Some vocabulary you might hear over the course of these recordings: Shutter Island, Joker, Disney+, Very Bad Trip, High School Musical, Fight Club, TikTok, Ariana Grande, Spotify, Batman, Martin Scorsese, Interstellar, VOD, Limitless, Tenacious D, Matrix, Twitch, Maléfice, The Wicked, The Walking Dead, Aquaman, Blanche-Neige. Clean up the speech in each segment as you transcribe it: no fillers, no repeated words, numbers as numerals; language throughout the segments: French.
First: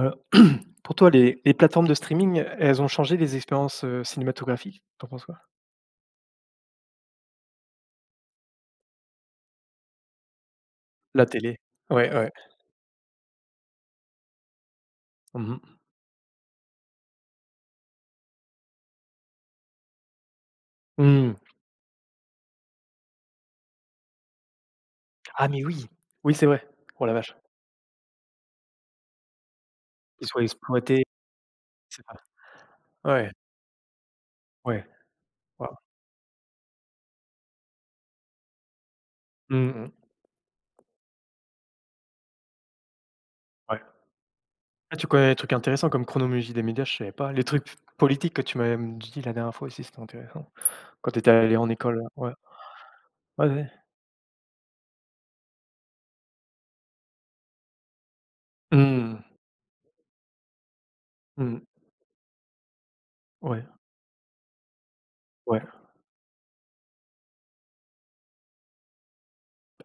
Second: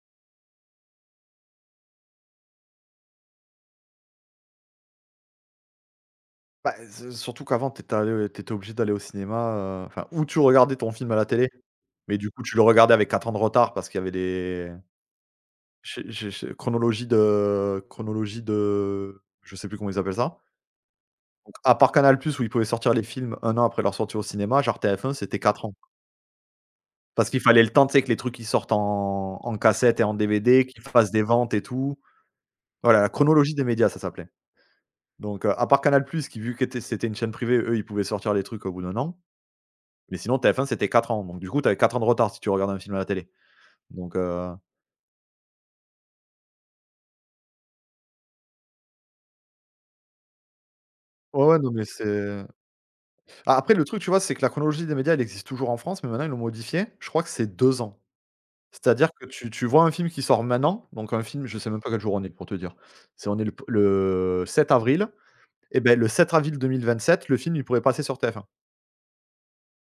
Heu, pour toi, les plateformes de streaming, elles ont changé les expériences, cinématographiques? Tu en penses quoi? Bah, s surtout qu'avant t'étais allé tu obligé d'aller au cinéma, enfin, ou tu regardais ton film à la La télé, télé. Ouais, mais du ouais. coup, tu le regardais avec 4 ans de retard parce qu'il y avait des Mmh mh. Je chronologie de je sais plus comment ils appellent ça. Mmh. Donc à part Canal+ où ils pouvaient sortir les films un an après leur sortie au cinéma, genre TF1 c'était Ah 4 mais ans. oui! Oui, c'est vrai. Oh la Parce vache, qu'il fallait le temps, tu sais, que les trucs qui sortent en cassette et en qu'ils soient DVD, qu'ils exploités, fassent des ventes et tout. c'est ça. Voilà, la Ouais. chronologie des médias ça s'appelait. Ouais, Donc, à waouh. part Canal+ qui vu qu'était c'était une chaîne privée, eux, ils pouvaient sortir les trucs au bout d'un an. Mmh. Mais sinon TF1 c'était 4 ans, donc du coup tu avais 4 ans de retard si tu regardais un film à la télé. Ouais. Donc heu Ah, tu connais des trucs intéressants comme chronologie des médias, je savais pas. Les trucs politiques que tu m'avais dit la dernière fois aussi, c'était intéressant. Quand tu étais Ouais, allé ouais, en non, mais école, ouais. c'est Ouais, a ouais. après le truc, tu vois, c'est que la chronologie des médias, elle existe toujours en France, mais maintenant ils l'ont modifiée. Je crois que c'est 2 ans. C'est-à-dire Mmh. que tu vois un film qui sort maintenant, donc un film, je Mmh. sais même pas quel jour on est pour te dire. C'est On est le p Ouais, le 7 avril ouais. et ben le 7 avril 2027 le film, il pourrait passer sur TF1.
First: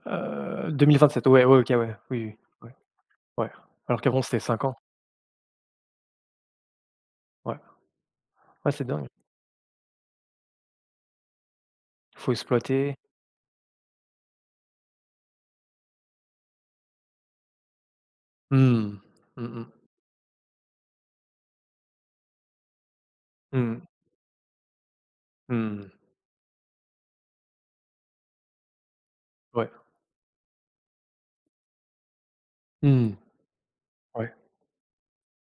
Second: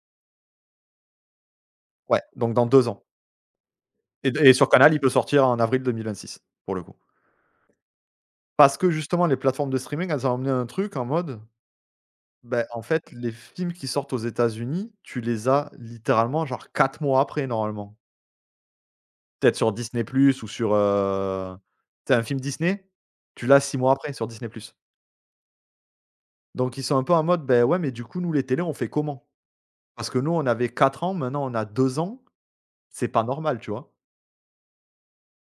2027, ouais, ouais, OK, ouais. Ouais, Oui, oui. donc dans Ouais. 2 ans Ouais, alors qu'avant et d c'était et 5 sur ans. Canal, il peut sortir en avril 2026 pour le coup. Ouais, ouais, Parce c'est que dingue. justement les plateformes de streaming, elles ont amené un truc en mode Faut ben en exploiter. fait, les films qui sortent aux États-Unis, tu les as littéralement genre 4 mois après normalement. Mmh. Mmh Peut-être mh. sur Disney+ Plus ou sur, tu un film Disney, tu l'as 6 Mmh. mois après sur Disney+. Plus Mmh. Donc ils sont un peu en mode: ben ouais, mais du coup nous les télés on fait comment?» Ouais. parce que nous on avait 4 ans, maintenant on a 2 ans, c'est Mmh. pas normal, tu vois? Ouais.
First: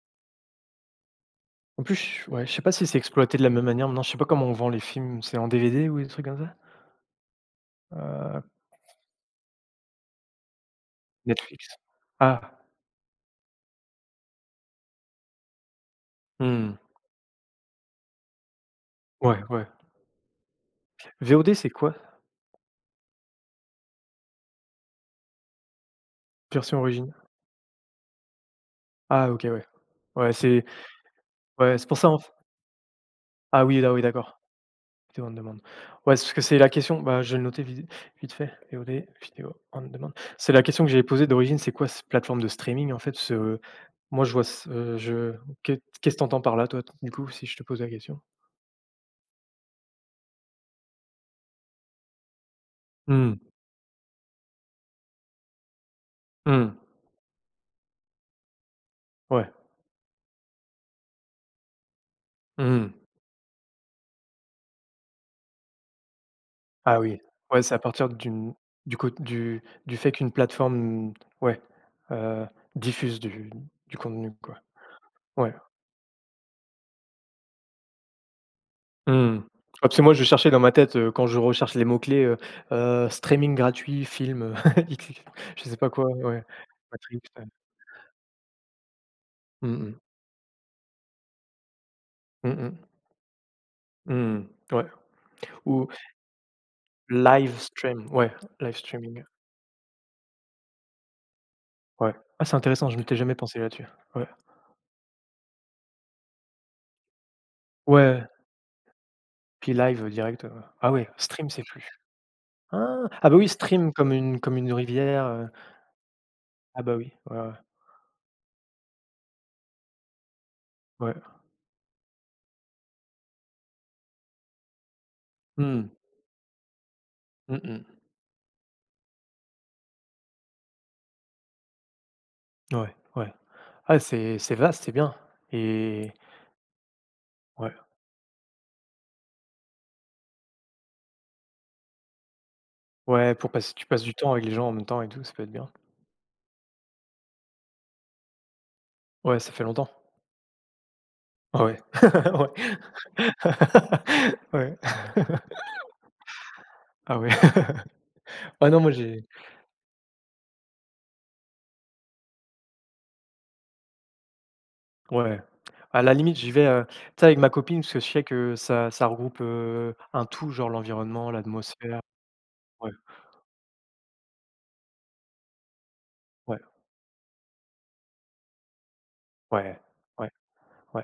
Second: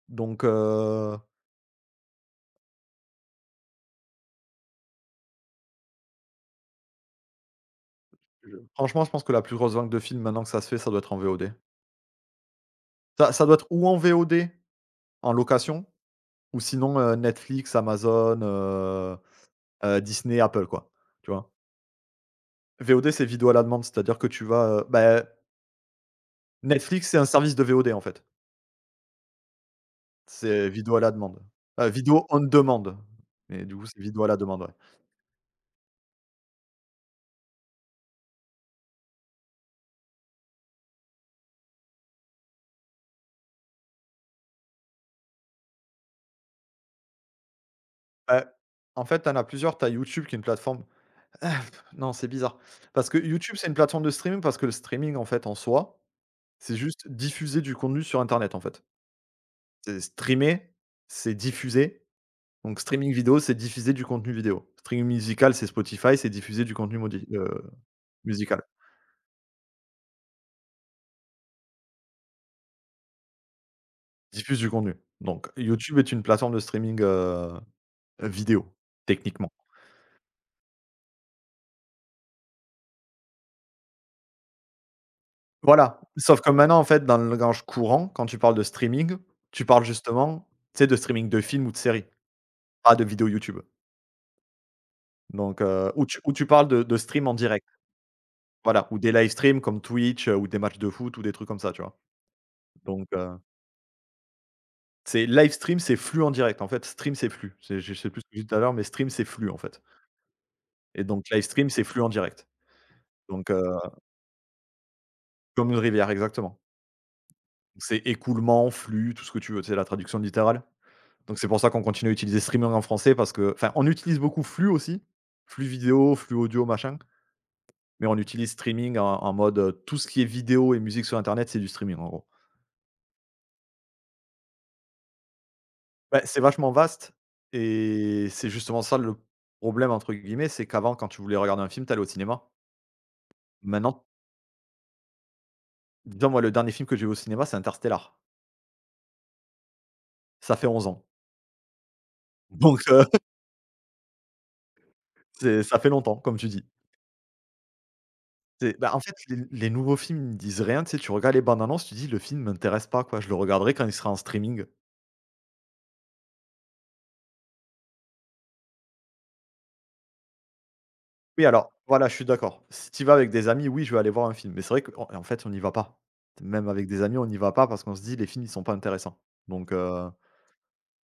Donc En plus, je ouais, je sais pas si c'est exploité de la même manière maintenant, je sais pas comment on vend les films, c'est en DVD ou des trucs comme ça? Heu, je Franchement je pense que la plus grosse vague de films maintenant que ça se fait, ça doit être en VOD. Netflix? Ah! Ça doit être ou en VOD, en location, ou Mmh. sinon, Netflix, Amazon, Ouais, ouais. Disney, Apple, quoi, tu vois? VOD c'est quoi? VOD, c'est vidéo à la demande, c'est-à-dire que tu vas, bah, Version Netflix, originale? c'est un service de VOD, en fait. Ah OK, ouais. Ouais, c'est C'est vidéo à la demande. ouais, c'est pour ça en Vidéo f on demande, mais ah du oui, coup, ah c'est oui vidéo à la d'accord. demande, ouais. Vidéo on demande. Ouais, c'est parce que c'est la question, bah, je vais le noter vid vite fait, VOD, vidéo on demande. C'est la question que j'avais posée d'origine, c'est quoi cette plateforme de streaming, en fait? Ce moi, je vois ce je qu'est-ce que tu par là, toi, du coup, si je te pose la question? Bah, en fait, t'en as plusieurs. T'as YouTube qui est une plateforme. Ah, non, c'est bizarre, parce que Mmh. YouTube, c'est une plateforme de streaming, parce que le streaming, en fait, en soi, Mmh. c'est juste diffuser du contenu sur internet, en fait. Ouais. C'est streamer, c'est diffuser. Donc Mmh. streaming vidéo, c'est diffuser du contenu vidéo. Streaming musical, c'est Spotify, c'est diffuser du contenu Ah oui. modi Ouais, c'est à partir d'une musical. du cô du fait qu'une plateforme, ouais, heu, diffuse du contenu, quoi. Diffuse du contenu. Donc Ouais. YouTube est une plateforme de streaming, vidéo, Mmh. Ah, techniquement. parce que moi je cherchais dans ma tête, quand je recherche les mots-clés, streaming gratuit, film, X je sais pas Voilà, quoi, sauf ouais. que maintenant, en fait, dans Matrix, le langage courant, quand tu parles de streaming, tu mmh parles mh. justement, tu sais, de streaming de films ou de séries, Mmh mh. pas de vidéos YouTube. Mmh. Ouais. Donc, Ou ou tu parles de stream en live direct, stream, ouais, live voilà, ou des streaming, live streams comme Twitch, ou des matchs de foot ou des trucs comme ça, tu vois? ouais. Ah c'est intéressant, je Donc m'étais jamais heu pensé là-dessus. Ouais. C'est live stream, c'est flux en direct. En fait, stream, c'est flux. C'est Je sais plus ce Ouais, que j'ai dit tout à l'heure, mais stream, c'est flux, en puis fait. live, direct, ah Et ouais, donc live stream c'est stream, c'est plus. flux en direct. Ah! Ah bah oui, Donc, stream comme une rivière, comme une rivière, exactement. ah bah oui, ouais, ouais. C'est écoulement, flux, tout ce que tu veux. C'est la traduction littérale. Ouais. Donc c'est pour ça qu'on continue à utiliser streaming en français parce que enfin, on utilise beaucoup flux aussi, flux Mmh. vidéo, flux audio, machin, Mmh mh. mais on utilise streaming en mode, tout ce qui est vidéo et musique sur internet, c'est du streaming, en gros. Ouais, ouais. Ah c'est vaste, c'est bien et Bah, c'est vachement vaste ouais. et c'est justement ça le problème, entre guillemets, c'est qu'avant, quand tu voulais regarder un film, t'allais au cinéma. Ouais, pour passer tu passes Maintenant du temps avec les gens en même temps et tout, ça peut être bien. Déjà, moi, le dernier film que j'ai vu au cinéma, c'est Interstellar. Ouais, ça fait longtemps. Ça fait 11 ans. Ah ouais. Ouais. Donc, Ouais. c'est ça fait longtemps, comme tu dis. Ah ouais. Ah C'est non, moi Bah, en fait, j'ai les nouveaux films, ils disent rien, tu sais, tu regardes les bandes annonces, tu dis: «Le film m'intéresse pas, quoi, je le regarderai quand il sera en streaming». ouais. À la limite, j'y vais, tu sais avec ma copine parce que je sais que ça regroupe, un tout, genre l'environnement, Oui, alors, l'atmosphère. voilà, je suis d'accord. Si Ouais, tu vas avec des amis, oui, je vais aller voir un film. Mais c'est vrai qu'en en fait, on n'y va pas. ouais, Même avec des amis, on n'y va pas parce qu'on se dit: «Les films, ils sont pas intéressants». Donc, ouais, heu ouais, ouais.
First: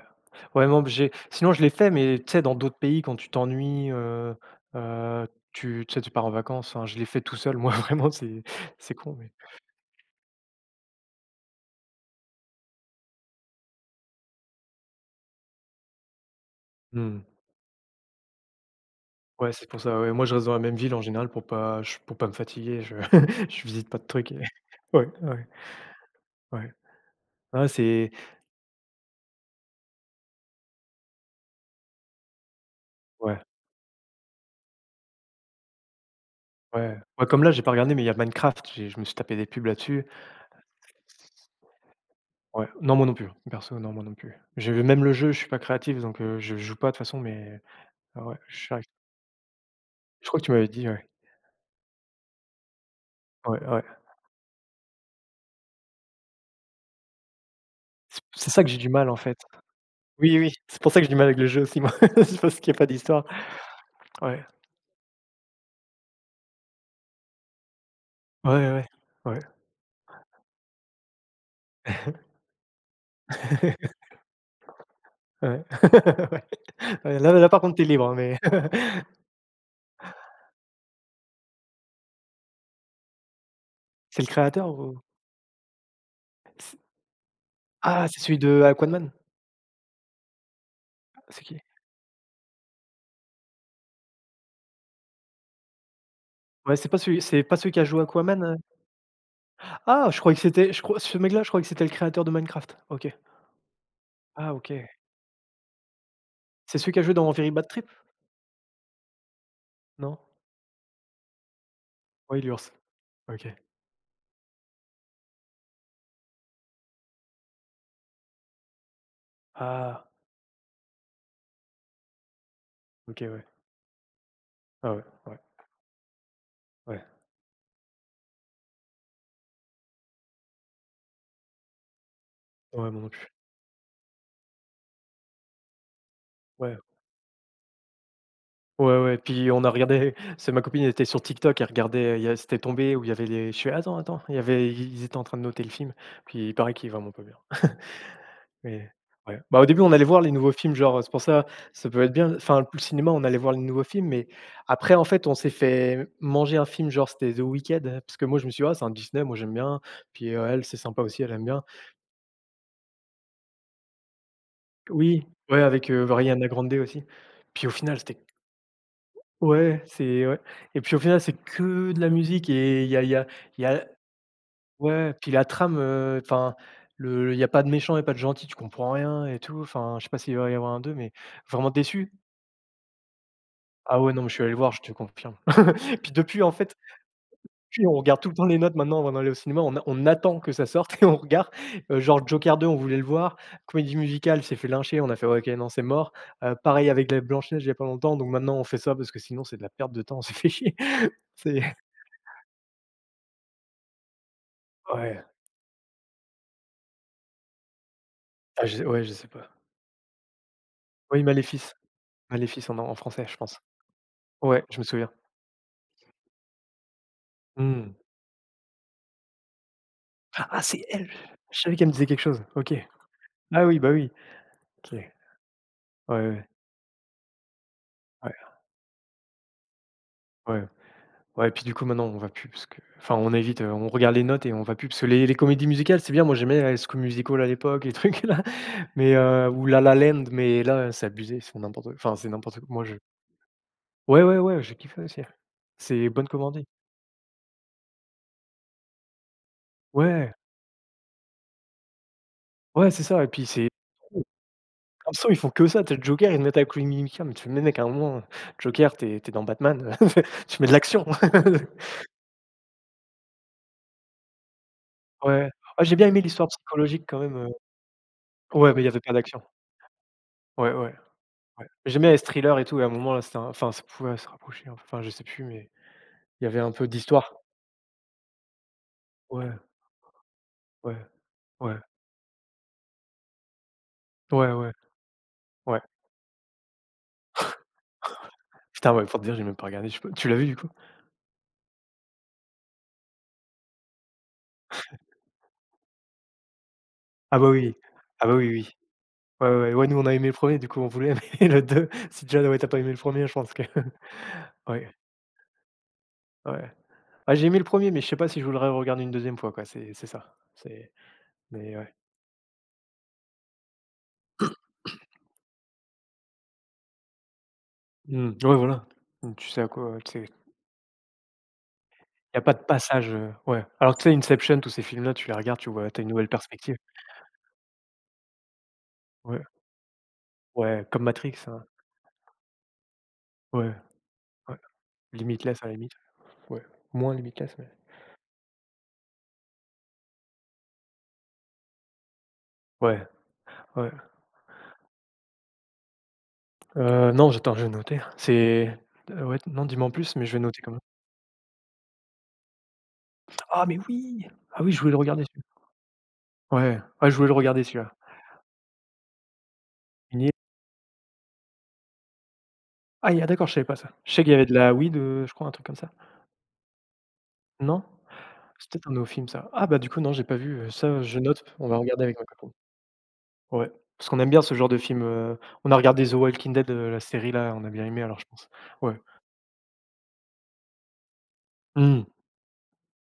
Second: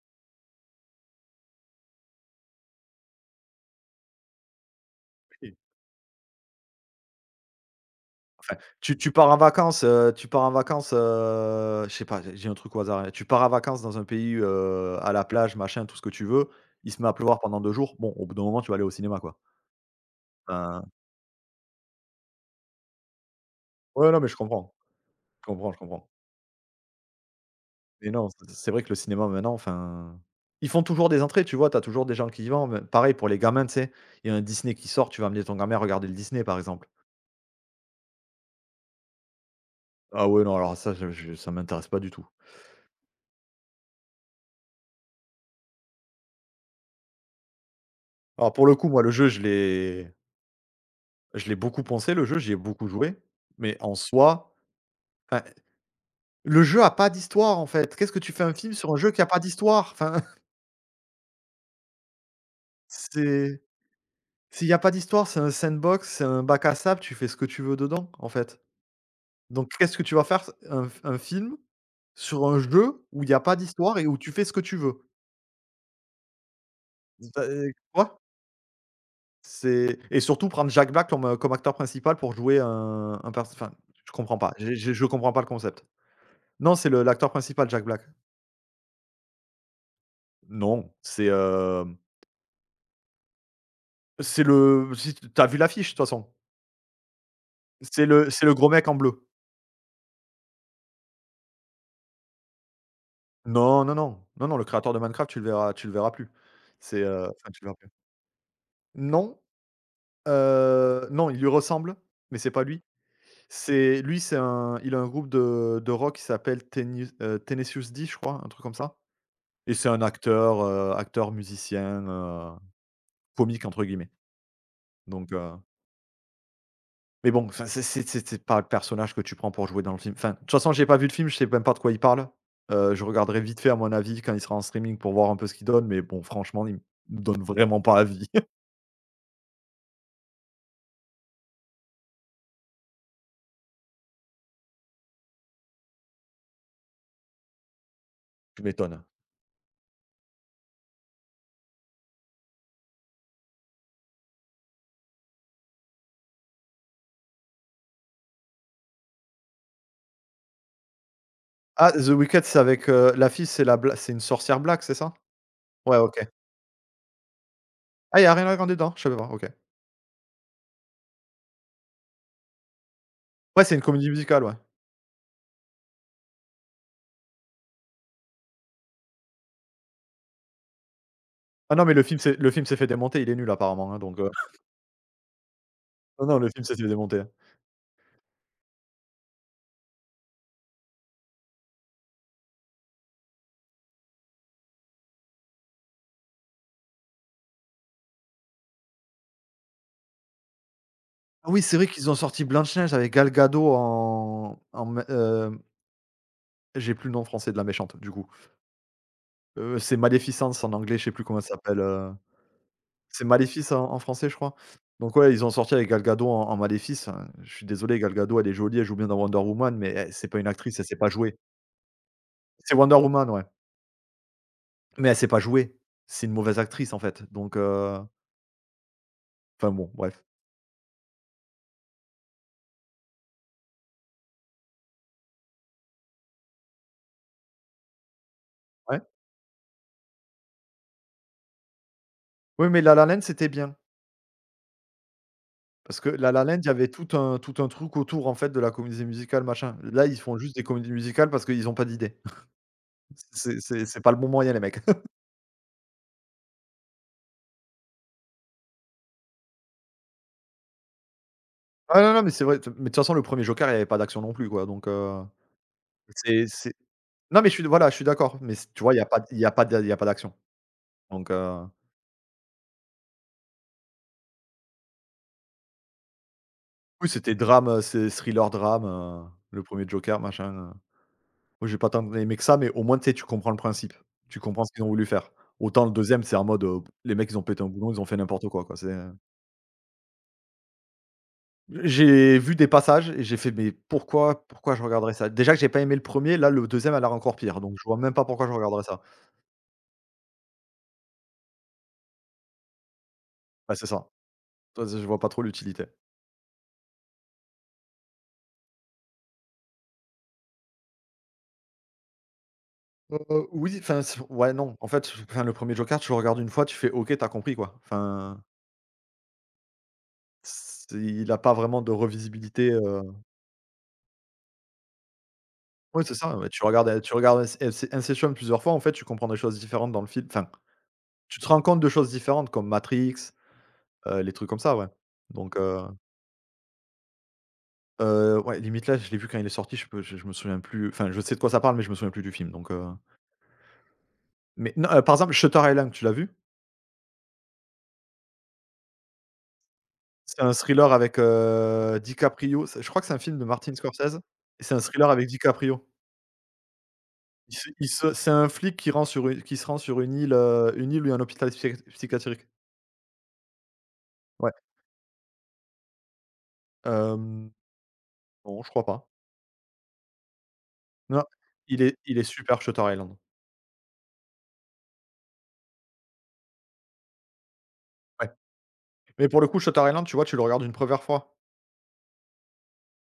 Ouais, non, j'ai sinon je l'ai fait, mais tu sais dans d'autres pays quand tu t'ennuies, heu, tu sais, tu pars en vacances, enfin je l'ai fait tout seul moi, vraiment Enfin, c'est tu con pars mais. en vacances, tu pars en vacances, je sais pas, j'ai un truc au hasard, hein. Tu pars en vacances dans un pays, à la plage, machin, tout ce que tu veux. Il se met à Mmh. pleuvoir pendant 2 jours. Bon, au bout d'un moment, tu vas aller au cinéma, quoi. Ouais, c'est pour ça, ouais. Moi, je reste dans la même Enfin, ville en général pour pas ch pour pas me fatiguer, je je visite pas de ouais, non, mais trucs je et comprends. ouais, Je ouais, comprends, je comprends. ouais. Ah c'est Mais non, c'est vrai que le cinéma maintenant, enfin, ils font toujours des entrées, tu vois? T'as toujours des gens qui y vont. Même pareil pour les ouais, gamins, tu sais? Il y a un Disney qui sort, tu vas amener ton gamin regarder le Disney, par exemple. ouais. Ouais, comme là, j'ai pas regardé, mais il y a Minecraft, j'ai je me suis tapé des pubs là-dessus. Ah ouais, non, alors ça, je ça m'intéresse pas du tout. Ouais. Non, moi non plus, perso, non, moi non plus. J'ai vu même le jeu, je suis pas créatif, donc je joue pas de toute façon, mais ah ouais, Alors je pour suis le arrivé- coup, moi, le jeu, je crois que tu m'avais dit, ouais. Je l'ai beaucoup pensé le jeu, j'y ai beaucoup joué, Ouais, mais ouais. en soi, enfin, le jeu a pas d'histoire, en fait. Qu'est-ce que C'est tu fais c'est un ça que film j'ai du sur un mal, jeu en qui a fait. pas d'histoire? Enfin, Oui, oui, c'est pour ça que j'ai du mal avec le jeu aussi, moi. C'est parce qu'il y a pas d'histoire. c'est Ouais. s'il y a pas d'histoire, c'est un sandbox, c'est un bac à sable, tu fais ce que tu veux dedans, en Ouais, fait. ouais, ouais. Ouais. Donc qu'est-ce que tu vas faire? Un film sur un jeu où il y a pas d'histoire et où tu fais ce que tu veux? Ouais. Ouais. Ouais, là Bah, là par contre t'es tu libre, hein, mais C'est et surtout prendre Jack Black comme, comme acteur principal pour jouer un perso enfin, je c'est le comprends pas. créateur J'ai ou Je comprends pas le concept. Non, c c'est le l'acteur principal, Jack Black. ah, c'est celui de Aquaman? Non, C'est qui? C'est le si tu vu l'affiche de toute façon? Ouais, c'est pas celui qui a joué Aquaman, C'est le heu? gros mec en bleu. Ah, je croyais que c'était je crois ce mec-là, je croyais que c'était le créateur de Minecraft. OK. Non, non, non, non, Ah non, le OK. créateur de Minecraft, tu le verras plus. C'est celui qui a joué dans Enfin Very tu le Bad verras Trip? plus. Non, Non? Non, il lui ressemble, mais Oui, c'est pas l'ours. lui. OK. C'est lui, c'est un il a un groupe de rock qui s'appelle Teni Tenacious D, je crois, un truc comme ça et c'est un Ah, acteur, musicien, OK, ouais. «comique» entre guillemets, Ah ouais, donc ouais, heu ouais. mais bon, enfin, c'est pas le personnage que tu prends pour jouer dans le film. Enfin, de toute façon, j'ai pas vu le film, je sais même pas de quoi il parle. Ouais, moi Je non plus. regarderai vite fait, à mon avis, quand il sera en streaming pour voir un peu ce qu'il donne, mais bon, franchement, il Ouais. me donne vraiment pas envie. Ouais, ouais, puis on a regardé c'est ma copine elle était sur TikTok, elle regardait, il y a c'était tombé où il y avait les je suis «Attends, attends», il y avait ils étaient en train de noter le film, puis il paraît qu'il est vraiment pas bien. Tu Oui, m'étonnes. ouais. Bah, au début, on allait voir les nouveaux films, genre, c'est pour ça, ça peut être bien enfin, le cinéma, on allait voir les nouveaux films, mais après, en fait, on s'est fait manger un film, genre, c'était The Weeknd, parce que moi, je me suis dit: «Ah, c'est un Disney, moi, j'aime bien», puis, elle, c'est sympa aussi, elle aime bien. Ah, The Wicked, c'est avec, la fille, c'est une sorcière black, c'est ça? Oui, ouais, avec, Ouais, OK. Rihanna Grande aussi. Puis au final, Ah, c'était il y a Ariana Grande dedans? Je savais pas, OK. ouais, c'est ouais et puis au final, c'est que de la musique et il y a il Ouais, y c'est une a comédie musicale, ouais. ouais, puis la trame, enfin, le il y a pas de méchant et pas de gentil, tu comprends rien et tout, enfin, je sais pas s'il va y avoir un 2 mais vraiment Ah non, mais déçu. Le film s'est fait démonter, il est nul apparemment, hein, Ah ouais, non, mais je suis allé le voir, je te confirme. Puis non, non, depuis, le en film s'est fait, fait démonter, hein. puis on regarde tout le temps les notes maintenant avant d'aller au cinéma, on attend que ça sorte et on regarde, genre Joker 2 on voulait le voir, comédie musicale s'est fait lyncher, on a fait: «Ouais, OK, non, c'est mort». Pareil avec la Blanche-Neige il y a pas longtemps, donc maintenant on fait ça parce que sinon c'est de la perte de temps, on s'est fait chier. Ah oui, C'est c'est vrai qu'ils ont sorti Blanche Neige avec Gal Gadot en en mé ouais, hem, j'ai plus le nom français de la méchante, du coup. ah je ouais, je sais pas. C'est Maleficence en anglais, je sais Oui, plus comment ça Maléfice, s'appelle, Maléfice en c'est français, je pense. Maléfice en français, je crois. Ouais, je me souviens. Donc ouais, ils ont sorti avec Gal Gadot en Maléfice, hein. Je suis Mmh. désolé, Gal Gadot, elle est jolie, elle joue bien dans Wonder Woman, mais elle c'est pas une Ah, actrice, elle c'est sait pas elle! jouer. Je savais qu'elle me disait quelque chose. OK. C'est Wonder Woman, ouais, Ah oui, bah oui. OK. mais Ouais, elle sait pas jouer. C'est ouais, une ouais. mauvaise actrice, en fait, donc, enfin bon, bref. Ouais, ouais. Ouais, et puis du coup, maintenant, on va plus parce que enfin, on évite, on regarde les notes et on va plus parce que les comédies musicales, c'est bien. Moi, j'aimais High School Musical à l'époque, les trucs là, Ouais? mais ou La La Land, mais là, c'est abusé, c'est n'importe enfin, c'est n'importe quoi. Oui, mais Moi, La je La Land, c'était bien, ouais, ouais, ouais, j'ai kiffé aussi. parce que C'est bonne La La Land, il commandée. y avait tout un truc autour, en fait, de la comédie musicale, machin. Là, ils Ouais, font juste des comédies musicales parce qu'ils ont pas d'idées. ouais, c'est ça et puis C'est c'est c'est c'est pas le bon moyen, les mecs. comme ça ils font que ça. Tu le Joker, ils le mettent avec Louis Mimica, mais tu fais: «Mais mec, à un moment, Joker, t'es dans Batman, tu mets de l'action». Ah non, non, mais c'est vrai, t mais de toute façon, le premier Joker, il y avait pas d'action non plus, quoi, donc Ouais. Ah, j'ai bien aimé l'histoire c'est psychologique quand même, non, mais je suis voilà, je suis d'accord, mais c ouais, mais tu il y vois, il avait y a pas pas il d'action. y a pas de il y a pas d'action, Ouais, ouais. donc Ouais. J'aimais les thrillers et tout et à un moment là, c'était un enfin ça pouvait se rapprocher, hein. enfin je sais plus mais il y avait un peu oui, d'histoire. c'était drame, c'est thriller drame, Ouais, le premier Joker, machin, ouais, moi, j'ai ouais, pas tant aimé que ça, mais au moins, tu sais, tu comprends le principe. Tu ouais, comprends ouais, ce qu'ils ont voulu faire. ouais. Autant le deuxième c'est en mode, les mecs, ils ont pété un boulon, ils ont fait n'importe quoi, quoi, c'est Putain, ouais, pour te dire, j'ai même pas regardé, je sais pas tu l'as vu du coup? j'ai vu des passages et j'ai fait: «Mais pourquoi je regarderais ça ?» déjà que j'ai pas aimé le premier là, le deuxième a l'air encore Ah bah pire, donc oui, je vois même pas ah bah pourquoi oui, je oui. oui. regarderais ça. Ouais, ouais, ouais, ouais, nous on a aimé le premier du coup on voulait, mais le 2 si déjà ouais, t'as pas aimé le premier je pense que Bah, c'est ça, ouais, je vois pas trop l'utilité. ouais. Ah j'ai aimé le premier mais je sais pas si je voudrais regarder une deuxième fois quoi, c'est ça. C'est mais ouais. Oui, enfin c ouais, non. En fait, enfin, le premier er Joker, tu le regardes une fois, tu fais: «OK, t'as compris, quoi». Mmh, Enfin, ouais, voilà. Mmh, tu sais à quoi, ouais, tu sais c'est il a pas vraiment de il y a pas de revisibilité, passage, ouais. Alors que tu sais Inception, tous ces films là, tu les regardes, tu vois t'as ouais, une c'est nouvelle ça, ouais, tu perspective. regardes, tu regardes Inception plusieurs fois, en fait, tu comprends des Ouais. choses différentes dans le film. Enfin, Ouais, comme Matrix, tu te rends hein. compte de choses différentes comme Matrix, Ouais, les trucs ouais. comme ça, ouais. Donc Limitless à la limite. Ouais, moins Limitless, mais ouais, limite, là, je l'ai vu quand il est sorti, je me souviens plus enfin, je sais de quoi ça parle, mais je me souviens plus du film, donc ouais, ouais. mais non, par exemple, Shutter Island, tu l'as vu? Non, j'attends, je vais noter. C'est ouais, non, dis-moi en plus, mais je vais C'est un noter quand même. thriller avec, DiCaprio, c'est je crois que c'est un film de Ah, Martin mais Scorsese oui! et Ah oui, c'est un je voulais le thriller regarder avec celui DiCaprio. ouais, ah, je voulais le regarder Il celui-là. se C'est un flic qui se rend sur Il est une île où il y a un hôpital psychiatrique. ah, il y a d'accord, je savais pas ça. Je sais qu'il y avait Ouais, de la weed, je crois, un truc comme ça. hem, Non? non, je C'est crois peut-être un de nos pas. films ça. Ah bah, du coup, non, j'ai pas vu, ça, je Non, note, on va il est regarder il avec est ma copine. super Shutter Island. Ouais, parce qu'on aime bien ce genre de film, on a regardé The Walking Dead, la série là, on a bien aimé alors je Ouais, pense. Ouais. mais pour le coup, Shutter Island, tu vois, tu le regardes une première fois. Mmh.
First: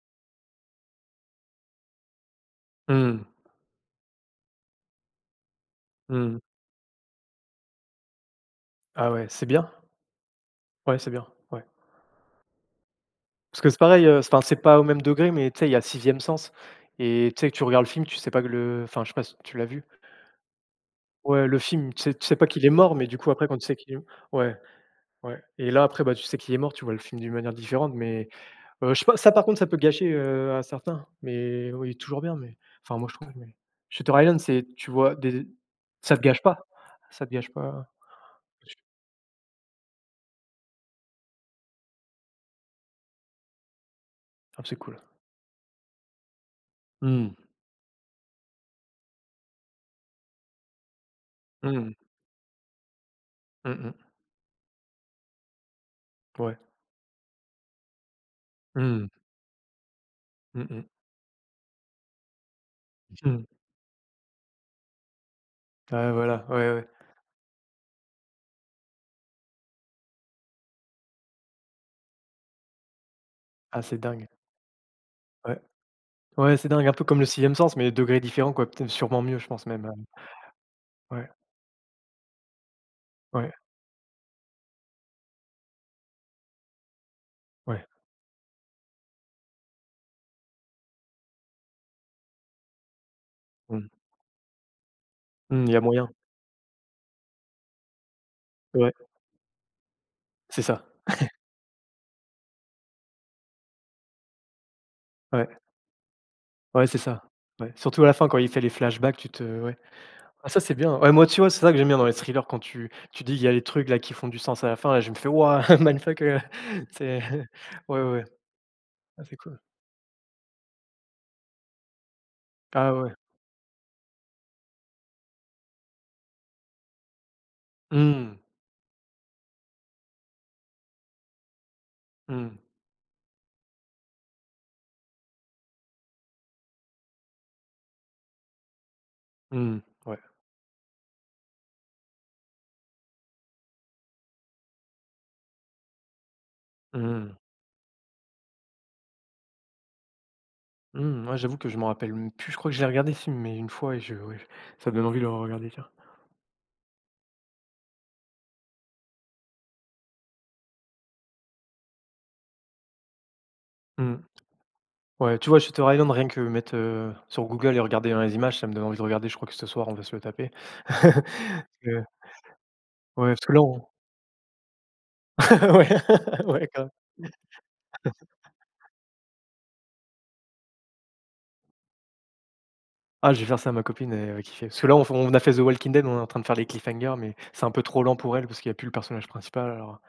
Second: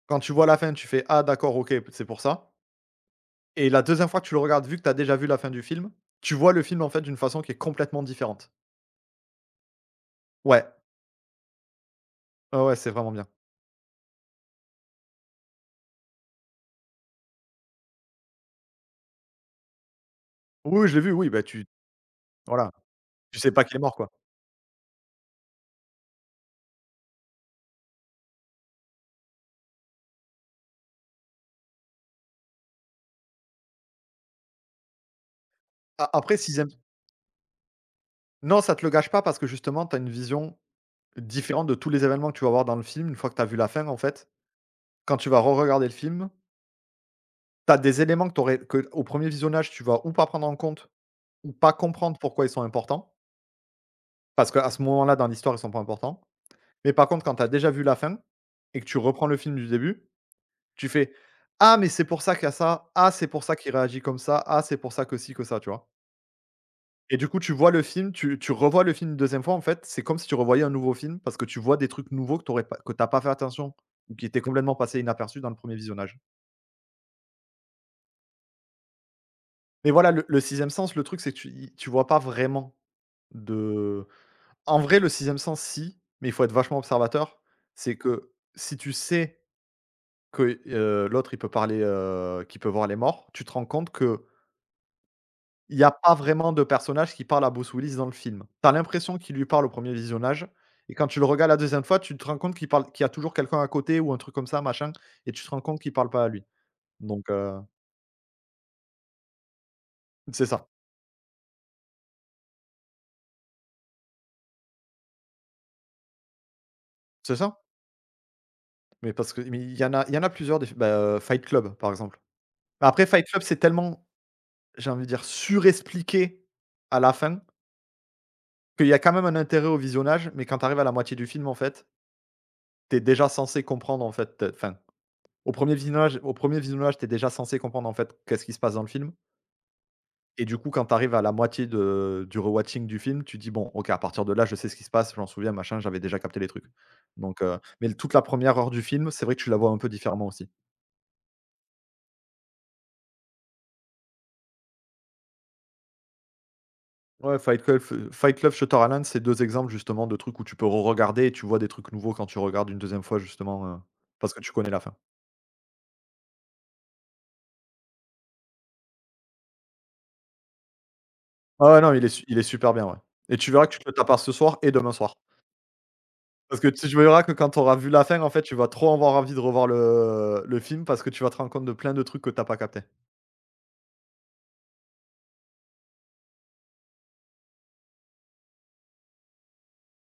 Quand tu vois la fin, tu fais: «Ah d'accord, OK, c'est pour ça» Mmh. et la deuxième fois que tu le regardes, vu que tu as déjà vu la fin du film, tu Mmh. vois le film, en fait, d'une façon qui est complètement différente. Ah ouais, c'est bien. Ouais, Ouais, c'est bien, ouais. ouais, ouais, c'est vraiment bien. Parce que c'est pareil, c'est enfin, c'est pas au même degré, mais tu sais, il y a sixième sens et tu sais, tu regardes le film, tu sais pas que le enfin, je sais pas si tu l'as vu? Oui, oui, je l'ai vu, oui, bah, Ouais, le tu film, tu sais pas qu'il est voilà. mort, mais du coup, Tu après, sais quand pas tu qu'il sais est qu'il mort, est quoi. ouais, ouais et là, après, bah, tu sais qu'il est mort, tu vois le film d'une manière différente, mais je sais pas, ça, par contre, ça peut gâcher, à certains, mais oui, toujours bien, mais enfin, moi, je trouve, mais Shutter Island, c'est tu vois des A ça te après gâche s'ils pas, ça te gâche pas. non, ça te le gâche pas parce que justement tu as une vision différente de tous les événements que tu vas voir dans le film, une fois que tu as vu la fin, en fait. Ah, c'est cool. Quand tu vas re-regarder le film, Mmh. tu as des éléments que t'aurais que au premier visionnage, tu vas ou pas prendre en compte ou pas Mmh. comprendre pourquoi ils sont importants, Mmh mh. parce qu'à ce moment-là, dans l'histoire, ils sont pas importants. Ouais. Mais par contre, quand tu as déjà vu la fin et que tu Mmh. reprends le film du début, Mmh mh. tu fais: «Ah mais c'est pour ça qu'il y a ça. Ah c'est pour Mmh. ça qu'il réagit comme ça. Ah c'est pour ça que ci, que ça», tu vois? Ouais, voilà, ouais, ouais. Et du coup, tu vois le film, tu revois le film une deuxième fois, en fait, c'est comme si tu revoyais un nouveau film parce que tu vois des trucs nouveaux que tu pas fait attention Ah, c'est ou qui dingue. étaient complètement passés inaperçus dans le Ouais. premier visionnage. Ouais, c'est dingue, un peu comme le sixième sens, mais degré différent, quoi. Peut-être sûrement mieux, je pense même, Mais voilà, le 6e sens, le truc, ouais, c'est que tu vois pas vraiment ouais, de en vrai, le sixième sens, si, mais il faut être vachement observateur. ouais. C'est que si tu sais que, l'autre, il peut parler, qu'il peut voir les morts, tu te rends compte Mmh. que Mmh, il y il a n'y a moyen. pas vraiment de personnage qui parle à Bruce Willis dans le film. Tu as Ouais, l'impression qu'il lui parle au premier visionnage c'est ça. et quand tu le regardes la deuxième fois, tu te rends compte qu'il y a toujours quelqu'un à côté ou un truc comme ça, machin et tu Ouais, te rends compte qu'il parle pas à lui. ouais, c'est ça. Donc Ouais, surtout à la fin quand il fait les flashbacks, tu te ouais. c'est Ah ça, ça, c'est bien. Ouais, moi, tu vois, c'est ça que j'aime bien dans les thrillers quand tu dis: «Il y a les trucs là qui font du sens à la fin», là, je me fais: «Waouh, mindfuck», c'est c'est ça. ouais, ouais, ouais. Mais Ah, parce c'est que cool. mais il y en a plusieurs des bah, Fight Club, par exemple. Ah Après ouais. Fight Club, c'est tellement, j'ai envie de dire, surexpliqué à la fin Mmh. qu'il y a quand même un intérêt au visionnage, mais quand tu arrives à la moitié du film, en fait, Mmh. t'es déjà censé comprendre, en fait, fin. Au premier visionnage, tu déjà censé comprendre, en fait, qu'est-ce qui se passe dans le film Mmh. Ouais. et du coup, quand t'arrives à la moitié de du rewatching du film, tu dis: «Bon, OK, à partir de là, je sais ce qui se passe, je m'en souviens, machin, j'avais déjà capté les trucs». Mmh. Donc mais toute la première heure du film, c'est vrai que tu la vois un peu différemment aussi. Mmh, ouais, j'avoue que je m'en rappelle même plus. Je crois que je l'ai regardé ce film, mais une fois et je ouais, ça me donne envie de le regarder tiens. Ouais, Fight Club, F Fight Club, Shutter Island, c'est 2 exemples, justement, de trucs où tu peux re-regarder et tu vois des trucs nouveaux quand tu regardes une deuxième fois, justement, Mmh. parce que tu connais la fin. Ouais, tu vois, Shutter Island, rien que mettre, sur Google et regarder dans les images, ça me donne envie de regarder. Je crois que ce soir, on va se le taper. Ah ouais, non, Heu, il est super bien, ouais ouais, et parce tu que là, verras que tu on te le tapes ce soir et demain soir. ouais, Parce que ouais, tu grave. verras que quand tu auras vu la fin, en fait, tu vas trop avoir envie de revoir le film parce que tu vas te rendre compte de plein de trucs que t'as pas capté. Ah, je vais faire ça à ma copine, elle va kiffer. Parce que là, on a fait The Walking Dead, on est en train de faire les cliffhangers, mais c'est un peu trop lent pour elle parce qu'il n'y a plus le personnage principal, alors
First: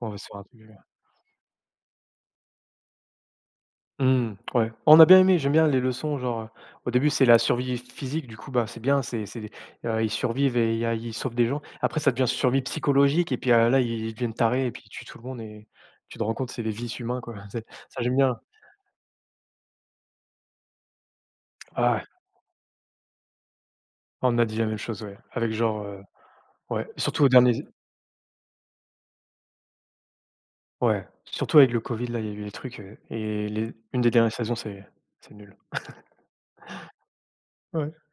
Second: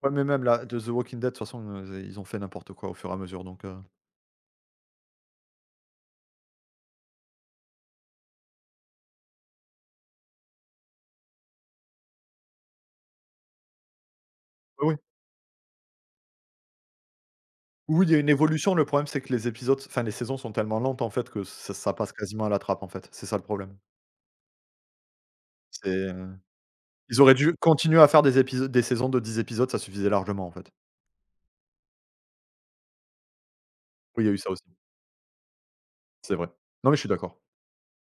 on Ouais, va mais se faire un même truc, là, de The Walking Dead, de toute façon, ils ont fait n'importe quoi au fur et à mesure, donc Mmh, ouais. Oh, On a bien aimé, j'aime bien les leçons, genre, au début, c'est la survie physique, du coup, bah, c'est bien, ils survivent et il y a ils sauvent des gens. Après, ça devient survie psychologique et puis, là, ils deviennent tarés et puis ils oui, oui. tuent tout le monde et tu te rends compte, c'est des vices humains, quoi. C'est ça, Oui, il y j'aime a une bien. évolution. Le problème, c'est que les épisodes enfin, les saisons sont tellement lentes, en fait, que ça Ah ouais, passe quasiment à la trappe, en fait. C'est ça le problème. on a dit la même chose, ouais, avec genre, C'est, ouais, ils surtout au auraient dû dernier, continuer à faire des épisodes, des saisons de 10 épisodes, ça suffisait largement, en fait. ouais, surtout avec le covid, là, il y a eu les trucs, et les une des Oui, il y dernières a eu ça saisons, aussi, c'est nul. c'est vrai. Non, mais je suis d'accord. Ouais.